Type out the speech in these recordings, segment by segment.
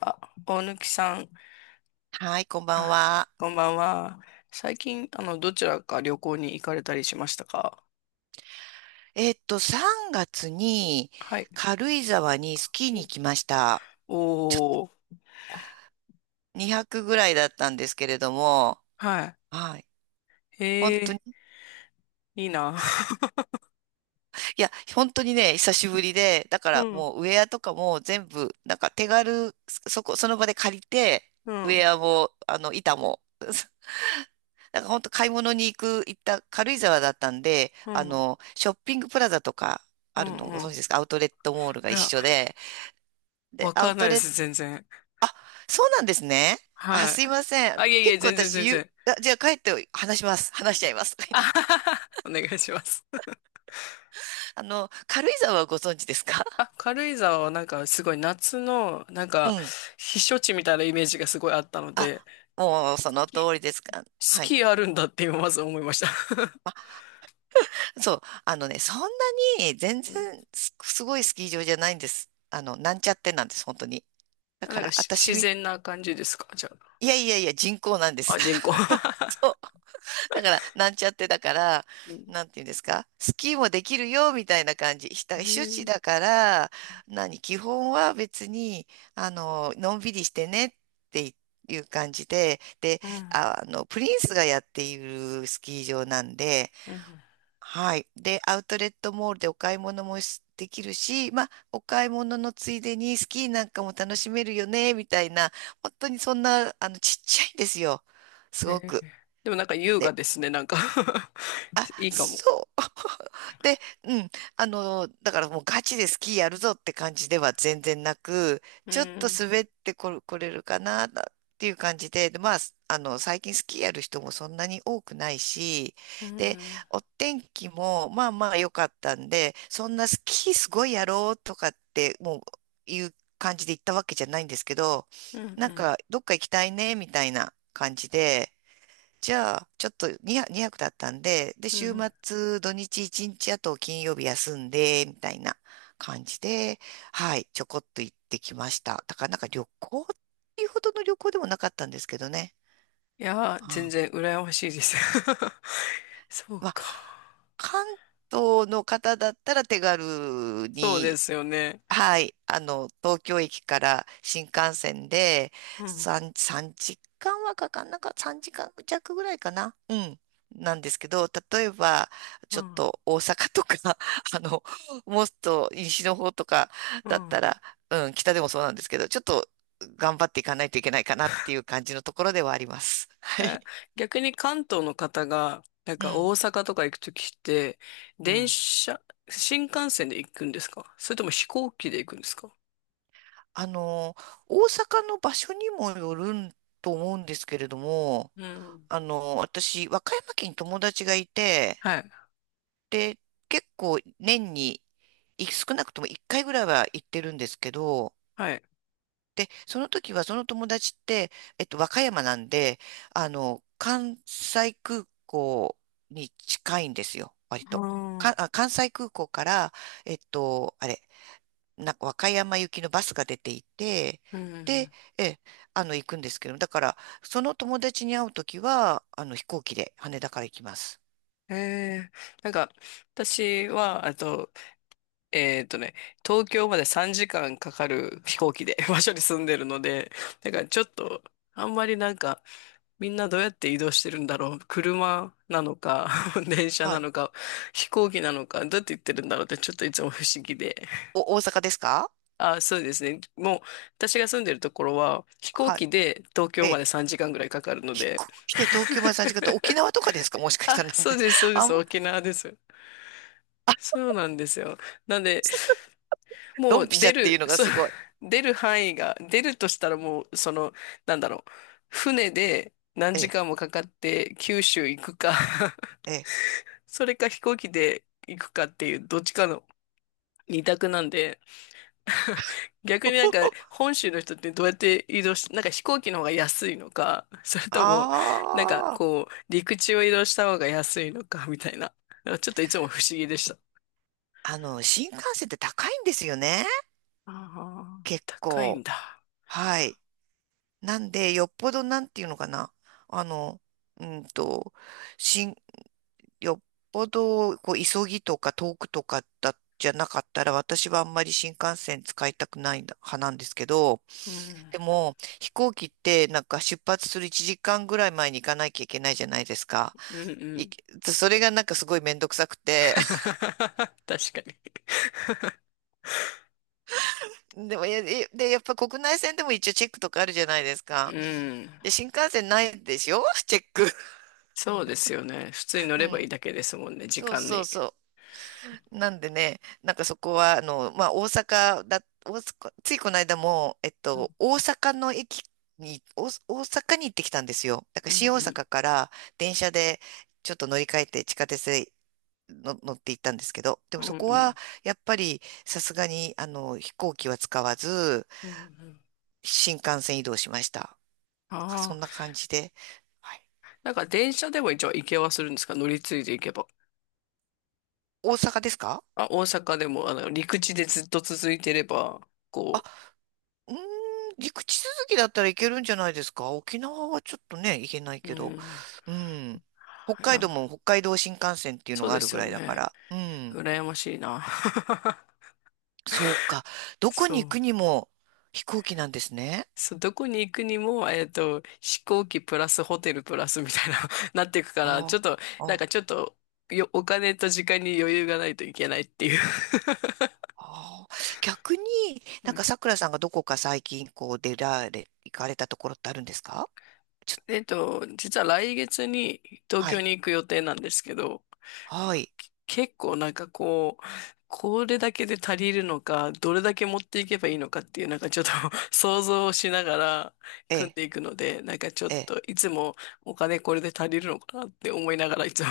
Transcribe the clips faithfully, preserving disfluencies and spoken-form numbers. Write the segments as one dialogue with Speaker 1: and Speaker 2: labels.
Speaker 1: あ、大貫さん、
Speaker 2: はい、こんばん
Speaker 1: あ、
Speaker 2: は。
Speaker 1: こんばんは。最近、あの、どちらか旅行に行かれたりしましたか？
Speaker 2: えっと、さんがつに
Speaker 1: はい。
Speaker 2: 軽井沢にスキーに行きました。
Speaker 1: おおー、
Speaker 2: にひゃくぐらいだったんですけれども、
Speaker 1: は
Speaker 2: はい。
Speaker 1: い。
Speaker 2: 本当に、
Speaker 1: ええ、いいな。
Speaker 2: すいや、本当にね、久しぶりで、だか
Speaker 1: う
Speaker 2: ら
Speaker 1: ん、
Speaker 2: もうウェアとかも全部、なんか手軽、そこ、その場で借りて、
Speaker 1: う
Speaker 2: ウ
Speaker 1: ん、
Speaker 2: ェアも、あの、板も、なんか本当買い物に行く、行った軽井沢だったんで、
Speaker 1: う
Speaker 2: あ
Speaker 1: ん、
Speaker 2: の、ショッピングプラザとか
Speaker 1: う
Speaker 2: ある
Speaker 1: ん、
Speaker 2: のをご
Speaker 1: う
Speaker 2: 存知
Speaker 1: ん。
Speaker 2: ですか？アウトレットモールが
Speaker 1: い
Speaker 2: 一
Speaker 1: や、
Speaker 2: 緒で、で、
Speaker 1: わ
Speaker 2: ア
Speaker 1: か
Speaker 2: ウ
Speaker 1: んな
Speaker 2: ト
Speaker 1: いで
Speaker 2: レッ
Speaker 1: す、全然。
Speaker 2: あ、そうなんですね。あ、
Speaker 1: はい。
Speaker 2: すいません。
Speaker 1: あ、いえいえ、
Speaker 2: 結構
Speaker 1: 全然、
Speaker 2: 私、
Speaker 1: 全
Speaker 2: ゆ、
Speaker 1: 然。
Speaker 2: あ、じゃあ帰って話します。話しちゃいます。
Speaker 1: あは は、はお願いします。
Speaker 2: あの、軽井沢はご存知ですか？
Speaker 1: あ、軽井沢はなんかすごい夏の、なん
Speaker 2: う
Speaker 1: か、
Speaker 2: ん。
Speaker 1: 避暑地みたいなイメージがすごいあったの
Speaker 2: あ、
Speaker 1: で、
Speaker 2: もうそ
Speaker 1: ス
Speaker 2: の
Speaker 1: キ
Speaker 2: 通りですか？
Speaker 1: ス
Speaker 2: はい。
Speaker 1: キーあるんだって今まず思いました。
Speaker 2: そう。あのね、そんなに全 然す、すごいスキー場じゃないんです。あの、なんちゃってなんです、本当に。だ
Speaker 1: な
Speaker 2: か
Speaker 1: んか
Speaker 2: ら、
Speaker 1: し
Speaker 2: 私
Speaker 1: 自
Speaker 2: み、
Speaker 1: 然な感じですか、じゃ
Speaker 2: いやいやいや、人工なんで
Speaker 1: あ。
Speaker 2: す。
Speaker 1: あ、人工。
Speaker 2: だから、なんちゃってだから、
Speaker 1: うん。
Speaker 2: なんていうんですか、スキーもできるよ、みたいな感じ。ひた
Speaker 1: へ
Speaker 2: 避暑地だ
Speaker 1: え。
Speaker 2: から、何、基本は別に、あの、のんびりしてねっていう感じで、で、
Speaker 1: うん。
Speaker 2: あ、あの、プリンスがやっているスキー場なんで、
Speaker 1: うん。
Speaker 2: はい。で、アウトレットモールでお買い物もしできるし、まあ、お買い物のついでにスキーなんかも楽しめるよね、みたいな、本当にそんな、あの、ちっちゃいんですよ。す
Speaker 1: へ
Speaker 2: ご
Speaker 1: え。
Speaker 2: く。
Speaker 1: でもなんか優雅
Speaker 2: で
Speaker 1: ですね、なんか。 いいかも。
Speaker 2: そう。で、うん。あの、だからもうガチでスキーやるぞって感じでは全然なく、
Speaker 1: う
Speaker 2: ちょっと
Speaker 1: ん。
Speaker 2: 滑ってこれ、これるかなっていう感じで、で、まあ、あの、最近スキーやる人もそんなに多くないし、
Speaker 1: う
Speaker 2: で、
Speaker 1: ん。
Speaker 2: お天気もまあまあ良かったんで、そんなスキーすごいやろうとかって、もういう感じで行ったわけじゃないんですけど、
Speaker 1: うん。う
Speaker 2: なん
Speaker 1: ん。
Speaker 2: か、どっか行きたいね、みたいな感じで、じゃあ、ちょっと2、にはくだったんで、で、
Speaker 1: う
Speaker 2: 週
Speaker 1: ん。
Speaker 2: 末、土日いちにち、あと金曜日休んで、みたいな感じで、はい、ちょこっと行ってきました。だからなんか旅行っていうほどの旅行でもなかったんですけどね。
Speaker 1: いやー、
Speaker 2: う
Speaker 1: 全
Speaker 2: ん。
Speaker 1: 然羨ましいです。 そう
Speaker 2: まあ、
Speaker 1: か。
Speaker 2: 関東の方だったら手軽
Speaker 1: そうで
Speaker 2: に、
Speaker 1: すよね。
Speaker 2: はい、あの、東京駅から新幹線で
Speaker 1: うん。
Speaker 2: さん、さんじかんはかかんなかっ、さんじかん弱ぐらいかな。うん。なんですけど、例えば、
Speaker 1: う
Speaker 2: ちょっ
Speaker 1: ん。
Speaker 2: と大阪とか、あの、もっと西の方とか
Speaker 1: う
Speaker 2: だっ
Speaker 1: ん。
Speaker 2: たら、うん、北でもそうなんですけど、ちょっと頑張っていかないといけないかなっていう感じのところではあります。はい。
Speaker 1: え、逆に関東の方が、なん
Speaker 2: う
Speaker 1: か
Speaker 2: ん、
Speaker 1: 大阪とか行くときって、
Speaker 2: う
Speaker 1: 電
Speaker 2: ん。
Speaker 1: 車、新幹線で行くんですか？それとも飛行機で行くんですか？
Speaker 2: あの、大阪の場所にもよるんと思うんですけれども、
Speaker 1: うん。
Speaker 2: あの、私、和歌山県に友達がいて、
Speaker 1: はい。
Speaker 2: で、結構年にい少なくともいっかいぐらいは行ってるんですけど、
Speaker 1: はい。
Speaker 2: で、その時はその友達って、えっと、和歌山なんで、あの、関西空港に近いんですよ、割
Speaker 1: あ
Speaker 2: と。か、
Speaker 1: あ、
Speaker 2: あ、関西空港から、えっと、あれ、なんか和歌山行きのバスが出ていて、
Speaker 1: う
Speaker 2: で、
Speaker 1: ん。
Speaker 2: え、あの、行くんですけど、だから、その友達に会う時は、あの、飛行機で羽田から行きます。
Speaker 1: ええ、なんか、私は、あと、えっとね、東京までさんじかんかんかかる飛行機で 場所に住んでるので、だからちょっと、あんまりなんか、みんなどうやって移動してるんだろう。車なのか、電車
Speaker 2: は
Speaker 1: な
Speaker 2: い。
Speaker 1: のか、飛行機なのか、どうやって行ってるんだろうって、ちょっといつも不思議で。
Speaker 2: お、大阪ですか？
Speaker 1: あ、そうですね。もう、私が住んでるところは、飛行
Speaker 2: はい。
Speaker 1: 機で東
Speaker 2: え
Speaker 1: 京ま
Speaker 2: え。
Speaker 1: でさんじかんぐらいかかるの
Speaker 2: 飛
Speaker 1: で、
Speaker 2: 行機で東京までさんじかんって沖縄とかですか？もしかした
Speaker 1: あ、
Speaker 2: ら。なん
Speaker 1: そう
Speaker 2: で。
Speaker 1: です、そ うで
Speaker 2: あ
Speaker 1: す、
Speaker 2: んま、
Speaker 1: 沖縄です。そうなんですよ。なんで、も
Speaker 2: ドンピ
Speaker 1: う
Speaker 2: シ
Speaker 1: 出
Speaker 2: ャっていう
Speaker 1: る、
Speaker 2: のが
Speaker 1: そう、
Speaker 2: すごい。
Speaker 1: 出る範囲が、出るとしたらもう、その、なんだろう、船で何
Speaker 2: え
Speaker 1: 時
Speaker 2: え、
Speaker 1: 間もかかって九州行くか、
Speaker 2: ええ。
Speaker 1: それか飛行機で行くかっていう、どっちかの二択なんで、逆になんか 本州の人ってどうやって移動し、なんか飛行機の方が安いのか、それともなんか
Speaker 2: ああ、
Speaker 1: こう陸地を移動した方が安いのか、 みたいな。なんかちょっといつも不思議でした。
Speaker 2: あの、新幹線って高いんですよね。
Speaker 1: ああ、
Speaker 2: 結
Speaker 1: 高いん
Speaker 2: 構。
Speaker 1: だ。
Speaker 2: はい。なんで、よっぽどなんていうのかな。あの、うんと、新、よっぽど、こう、急ぎとか遠くとかだ、じゃなかったら、私はあんまり新幹線使いたくない派なんですけど、
Speaker 1: うん。
Speaker 2: でも、飛行機ってなんか出発するいちじかんぐらい前に行かなきゃいけないじゃないですか。
Speaker 1: うん、う
Speaker 2: い
Speaker 1: ん。
Speaker 2: それがなんかすごいめんどくさくて。
Speaker 1: 確かに。
Speaker 2: でも、いやいで、やっぱ国内線でも一応チェックとかあるじゃないです
Speaker 1: う
Speaker 2: か。
Speaker 1: ん。
Speaker 2: で、新幹線ないでしょ？ チェック。
Speaker 1: そうですよね。普通に 乗
Speaker 2: う
Speaker 1: ればいい
Speaker 2: ん。
Speaker 1: だけですもんね、時
Speaker 2: そう
Speaker 1: 間
Speaker 2: そう
Speaker 1: に。
Speaker 2: そう。なんでね、なんかそこは、あの、まあ、大阪だ、大阪、ついこの間も、えっと、大阪の駅に、大大阪に行ってきたんですよ。だから
Speaker 1: う
Speaker 2: 新大阪
Speaker 1: ん、
Speaker 2: から電車でちょっと乗り換えて地下鉄での乗って行ったんですけど、でも
Speaker 1: うん。う
Speaker 2: そ
Speaker 1: ん、
Speaker 2: こ
Speaker 1: う
Speaker 2: は
Speaker 1: ん。
Speaker 2: やっぱりさすがにあの飛行機は使わず
Speaker 1: うん、うん。
Speaker 2: 新幹線移動しました。なんかそ
Speaker 1: あ
Speaker 2: ん
Speaker 1: あ、
Speaker 2: な感じで。はい。
Speaker 1: なんか電車でも一応行けはするんですか、乗り継いで行けば。
Speaker 2: 大阪ですか？
Speaker 1: あ、大阪でも、あの、陸地でずっと続いてれば、
Speaker 2: あ、
Speaker 1: こ
Speaker 2: うーん、陸地続きだったらいけるんじゃないですか？沖縄はちょっとね、行けない
Speaker 1: う、う
Speaker 2: けど。
Speaker 1: ん、
Speaker 2: うん。北
Speaker 1: い
Speaker 2: 海
Speaker 1: や、
Speaker 2: 道も北海道新幹線っていうの
Speaker 1: そう
Speaker 2: があ
Speaker 1: で
Speaker 2: る
Speaker 1: す
Speaker 2: ぐ
Speaker 1: よ
Speaker 2: らいだか
Speaker 1: ね。
Speaker 2: ら。うん。
Speaker 1: 羨ましいな。
Speaker 2: そうか。どこに
Speaker 1: そ
Speaker 2: 行く
Speaker 1: う。
Speaker 2: にも飛行機なんですね。
Speaker 1: そう、どこに行くにも、えっと、飛行機プラスホテルプラスみたいな、なっていくから、ちょ
Speaker 2: あ
Speaker 1: っと、
Speaker 2: あ。
Speaker 1: なん
Speaker 2: あ
Speaker 1: かちょっと、よ、お金と時間に余裕がないといけないっていう。
Speaker 2: ああ、逆にな
Speaker 1: う
Speaker 2: ん
Speaker 1: ん。
Speaker 2: かさくらさんがどこか最近こう出られ、行かれたところってあるんですか？ちょ、
Speaker 1: えっと、実は来月に東
Speaker 2: は
Speaker 1: 京
Speaker 2: い、
Speaker 1: に行く予定なんですけど、
Speaker 2: はい、
Speaker 1: 結構なんかこう、これだけで足りるのか、どれだけ持っていけばいいのかっていう、なんかちょっと 想像をしながら
Speaker 2: え
Speaker 1: 組ん
Speaker 2: え、
Speaker 1: でいくので、なんかちょっ
Speaker 2: ええ、
Speaker 1: といつもお金これで足りるのかなって思いながらいつも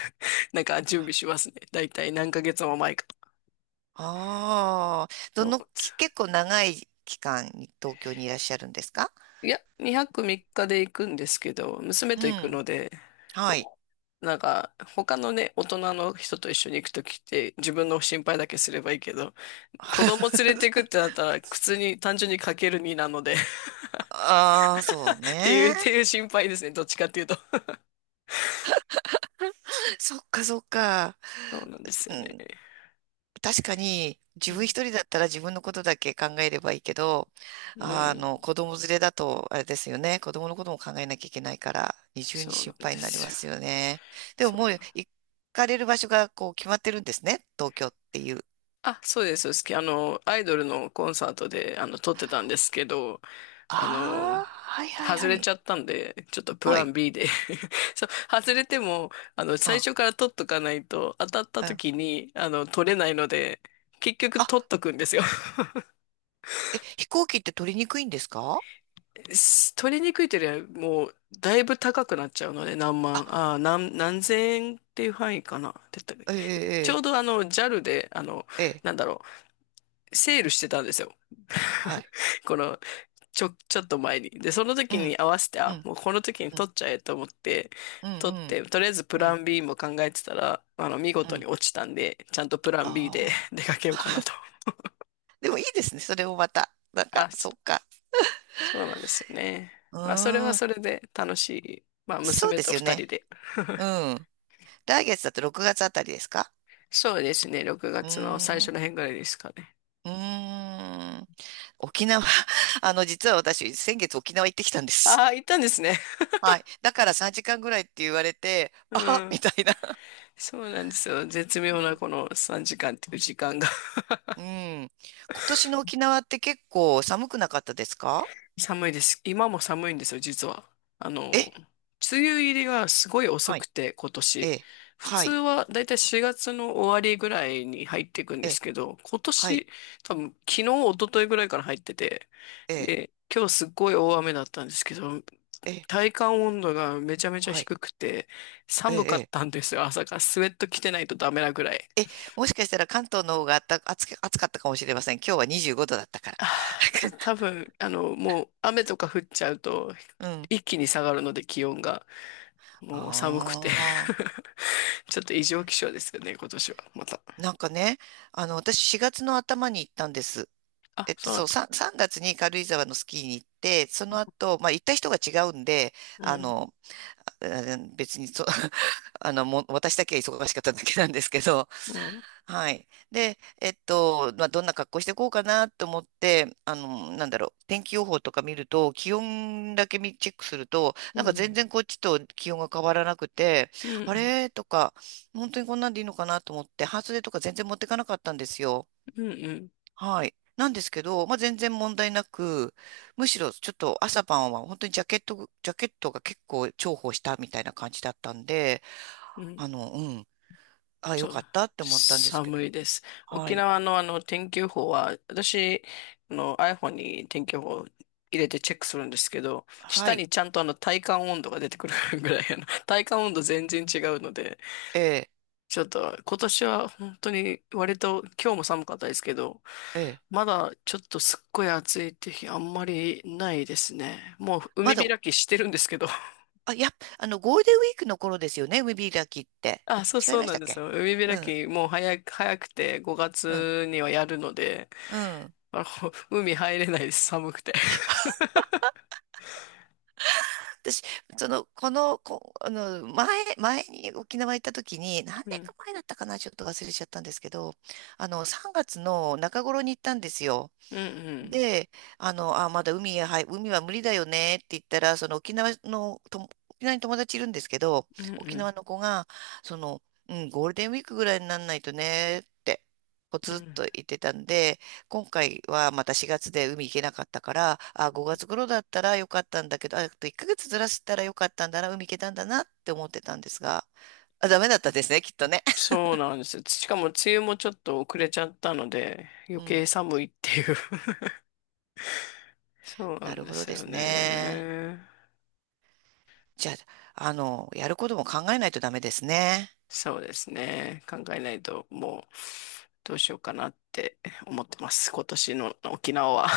Speaker 1: なんか準備しますね。だいたい何ヶ月も前か
Speaker 2: ああ、どの、き
Speaker 1: ら。
Speaker 2: 結構長い期間に東京にいらっしゃるんですか？
Speaker 1: いや、にはくみっかで行くんですけど、娘
Speaker 2: う
Speaker 1: と行く
Speaker 2: ん、
Speaker 1: ので、
Speaker 2: はい。
Speaker 1: こうなんか他のね、大人の人と一緒に行くときって自分の心配だけすればいいけど、子供連れてくっ てなったら、普通に単純にかけるになので、 っ
Speaker 2: ああ、そう
Speaker 1: ていう、っ
Speaker 2: ね。
Speaker 1: ていう心配ですね。どっちかっていうと。
Speaker 2: そっかそっか。
Speaker 1: そうなんですよね。
Speaker 2: 確かに
Speaker 1: う
Speaker 2: 自分一
Speaker 1: ん。
Speaker 2: 人だったら自分のことだけ考えればいいけど、
Speaker 1: う
Speaker 2: あ
Speaker 1: ん。
Speaker 2: の、子供連れだとあれですよね。子供のことも考えなきゃいけないから、二重に
Speaker 1: そうな
Speaker 2: 心
Speaker 1: ん
Speaker 2: 配
Speaker 1: で
Speaker 2: になり
Speaker 1: す
Speaker 2: ま
Speaker 1: よ。
Speaker 2: すよね。でも
Speaker 1: そ
Speaker 2: もう
Speaker 1: う。
Speaker 2: 行かれる場所がこう決まってるんですね。東京っていう。
Speaker 1: あ、そうです。好き。あの、アイドルのコンサートで、あの、撮ってたんですけど、あ
Speaker 2: あ
Speaker 1: の、
Speaker 2: あ、はいはい
Speaker 1: 外
Speaker 2: は
Speaker 1: れち
Speaker 2: い。
Speaker 1: ゃったんで、ちょっとプ
Speaker 2: は
Speaker 1: ラン
Speaker 2: い。
Speaker 1: B で、 そう、外れても、あの、最
Speaker 2: あ、
Speaker 1: 初から撮っとかないと、当たった
Speaker 2: うん。
Speaker 1: 時に、あの、撮れないので、結局撮っ
Speaker 2: あ、
Speaker 1: とくんですよ。
Speaker 2: え、飛行機って取りにくいんですか？
Speaker 1: す取りにくいというよりは、もう、だいぶ高くなっちゃうので、何
Speaker 2: あ、
Speaker 1: 万、ああ、何、何千円っていう範囲かな。って言った
Speaker 2: え
Speaker 1: で、ちょう
Speaker 2: え、
Speaker 1: どあの、ジャル で、あの、
Speaker 2: ええ、ええ、
Speaker 1: なんだろう、セールしてたんですよ。
Speaker 2: はい。
Speaker 1: この、ちょ、ちょっと前に。で、その
Speaker 2: う
Speaker 1: 時
Speaker 2: ん、
Speaker 1: に合わせて、
Speaker 2: う
Speaker 1: あ、
Speaker 2: ん、
Speaker 1: もうこの時に
Speaker 2: うん、
Speaker 1: 取っちゃえと思って、
Speaker 2: うん、
Speaker 1: 取って、とりあえずプ
Speaker 2: うん、う
Speaker 1: ラ
Speaker 2: ん、
Speaker 1: ン B も考えてたら、あの、見
Speaker 2: う
Speaker 1: 事に
Speaker 2: ん。
Speaker 1: 落ちたんで、ちゃんとプラン B で
Speaker 2: あ、
Speaker 1: 出かけようかなと。
Speaker 2: でもいいですね。それもまた。なんか、
Speaker 1: あ、
Speaker 2: そっか。
Speaker 1: そうなんですよね。
Speaker 2: う
Speaker 1: まあ、それは
Speaker 2: ーん。
Speaker 1: それで楽しい。まあ、
Speaker 2: そう
Speaker 1: 娘
Speaker 2: で
Speaker 1: と
Speaker 2: すよ
Speaker 1: 二人
Speaker 2: ね。
Speaker 1: で。
Speaker 2: う ん。来月だとろくがつあたりですか？
Speaker 1: そうですね。6
Speaker 2: う
Speaker 1: 月の最
Speaker 2: ー
Speaker 1: 初
Speaker 2: ん。
Speaker 1: の辺ぐらいですかね。
Speaker 2: うーん。沖縄、あの、実は私、先月沖縄行ってきたんです。
Speaker 1: ああ、行ったんですね。
Speaker 2: はい。だからさんじかんぐらいって言われて、
Speaker 1: う
Speaker 2: あ、
Speaker 1: ん。
Speaker 2: みたいな。
Speaker 1: そうなんですよ。絶
Speaker 2: う
Speaker 1: 妙な
Speaker 2: ん。
Speaker 1: このさんじかんっていう時間が。
Speaker 2: うん。今年の沖縄って結構寒くなかったですか？
Speaker 1: 寒いです。今も寒いんですよ、実は。あ
Speaker 2: え、
Speaker 1: の、梅雨入りがすごい遅
Speaker 2: は
Speaker 1: く
Speaker 2: い。
Speaker 1: て、今
Speaker 2: え
Speaker 1: 年。
Speaker 2: え。
Speaker 1: 普
Speaker 2: は
Speaker 1: 通
Speaker 2: い。
Speaker 1: はだいたいしがつの終わりぐらいに入っていくんで
Speaker 2: え
Speaker 1: す
Speaker 2: え。
Speaker 1: けど、今
Speaker 2: はい。
Speaker 1: 年、多分昨日、一昨日ぐらいから入ってて、
Speaker 2: ええ。
Speaker 1: で、今日すっごい大雨だったんですけど、
Speaker 2: ええ。
Speaker 1: 体感温度がめちゃめちゃ
Speaker 2: はい。
Speaker 1: 低くて、
Speaker 2: え
Speaker 1: 寒か
Speaker 2: え。
Speaker 1: っ
Speaker 2: え
Speaker 1: た
Speaker 2: え
Speaker 1: んですよ、朝から。スウェット着てないとダメなぐらい。
Speaker 2: え、もしかしたら関東の方があった暑か、暑かったかもしれません。今日はにじゅうごどだったから。
Speaker 1: あー、ちょ多 分、あの、もう雨とか降っちゃうと、
Speaker 2: うん。
Speaker 1: 一気に下がるので気温が。もう寒くて、
Speaker 2: ああ。
Speaker 1: ちょっと異常気象ですよね、今年は。また。
Speaker 2: なんかね、あの、私しがつの頭に行ったんです。え
Speaker 1: あ、
Speaker 2: っと、
Speaker 1: そうなん
Speaker 2: そ
Speaker 1: だ。
Speaker 2: う、3、さんがつに軽井沢のスキーに行って、その後、まあ、行った人が違うんで、
Speaker 1: う
Speaker 2: あ
Speaker 1: ん、
Speaker 2: の、あ別にそ、あの、もう私だけは忙しかっただけなんですけど、
Speaker 1: うん、
Speaker 2: はい。で、えっと、まあ、どんな格好していこうかなと思って、あの、なんだろう、天気予報とか見ると、気温だけ見チェックすると、
Speaker 1: う
Speaker 2: なんか全
Speaker 1: ん、
Speaker 2: 然こっちと気温が変わらなくて、
Speaker 1: うん、う
Speaker 2: あ
Speaker 1: ん、
Speaker 2: れとか、本当にこんなんでいいのかなと思って、半袖とか全然持ってかなかったんですよ。
Speaker 1: うん、
Speaker 2: はい。なんですけど、まあ、全然問題なく、むしろちょっと朝晩は本当にジャケット、ジャケットが結構重宝したみたいな感じだったんで、
Speaker 1: うん、うん。
Speaker 2: あの、うん、あ、よ
Speaker 1: そ
Speaker 2: かっ
Speaker 1: う。
Speaker 2: たって思ったんですけど。
Speaker 1: 寒いです。
Speaker 2: は
Speaker 1: 沖
Speaker 2: い。
Speaker 1: 縄のあの天気予報は、私、あの アイフォン に天気予報入れてチェックするんですけど、
Speaker 2: は
Speaker 1: 下
Speaker 2: い。
Speaker 1: にちゃんとあの体感温度が出てくるぐらい、あの体感温度全然違うので、
Speaker 2: ええ、
Speaker 1: ちょっと今年は本当に割と今日も寒かったですけど、
Speaker 2: ええ。
Speaker 1: まだちょっとすっごい暑いって日あんまりないですね。もう
Speaker 2: ま
Speaker 1: 海
Speaker 2: だ、
Speaker 1: 開きしてるんですけど。
Speaker 2: あ、いや、あの、ゴールデンウィークの頃ですよね、海開きって。
Speaker 1: あ、そう
Speaker 2: 違い
Speaker 1: そう
Speaker 2: まし
Speaker 1: な
Speaker 2: た
Speaker 1: ん
Speaker 2: っ
Speaker 1: です
Speaker 2: け？
Speaker 1: よ。海
Speaker 2: う
Speaker 1: 開
Speaker 2: ん、
Speaker 1: きもう早く、早くて5
Speaker 2: うん、
Speaker 1: 月にはやるので、
Speaker 2: うん。
Speaker 1: あの海入れないです、寒くて。
Speaker 2: 私、その、この、こ、あの、前、前に沖縄行った時に、何
Speaker 1: う
Speaker 2: 年
Speaker 1: ん、
Speaker 2: か前だったかな、ちょっと忘れちゃったんですけど、あの、さんがつの中頃に行ったんですよ。
Speaker 1: うん、
Speaker 2: で、あの、あ、まだ海へ、はい、海は無理だよねって言ったら、その沖縄のとも、沖縄に友達いるんですけど、
Speaker 1: うん、うん、う
Speaker 2: 沖
Speaker 1: ん。
Speaker 2: 縄の子が、その、うん、ゴールデンウィークぐらいにならないとねって、ポ
Speaker 1: う
Speaker 2: ツッと
Speaker 1: ん、
Speaker 2: 言ってたんで、今回はまたしがつで海行けなかったから、あ、ごがつ頃だったらよかったんだけど、ああといっかげつずらしたらよかったんだな、海行けたんだなって思ってたんですが、あ、ダメだったですね、きっとね。
Speaker 1: そうなんですよ。しかも梅雨もちょっと遅れちゃったので、余
Speaker 2: う
Speaker 1: 計
Speaker 2: ん、
Speaker 1: 寒いっていう。そうな
Speaker 2: な
Speaker 1: ん
Speaker 2: る
Speaker 1: で
Speaker 2: ほど
Speaker 1: す
Speaker 2: で
Speaker 1: よ
Speaker 2: すね。
Speaker 1: ね。
Speaker 2: じゃあ、あの、やることも考えないとダメですね。
Speaker 1: そうですね。考えないと、もう、どうしようかなって思ってます。今年の沖縄は。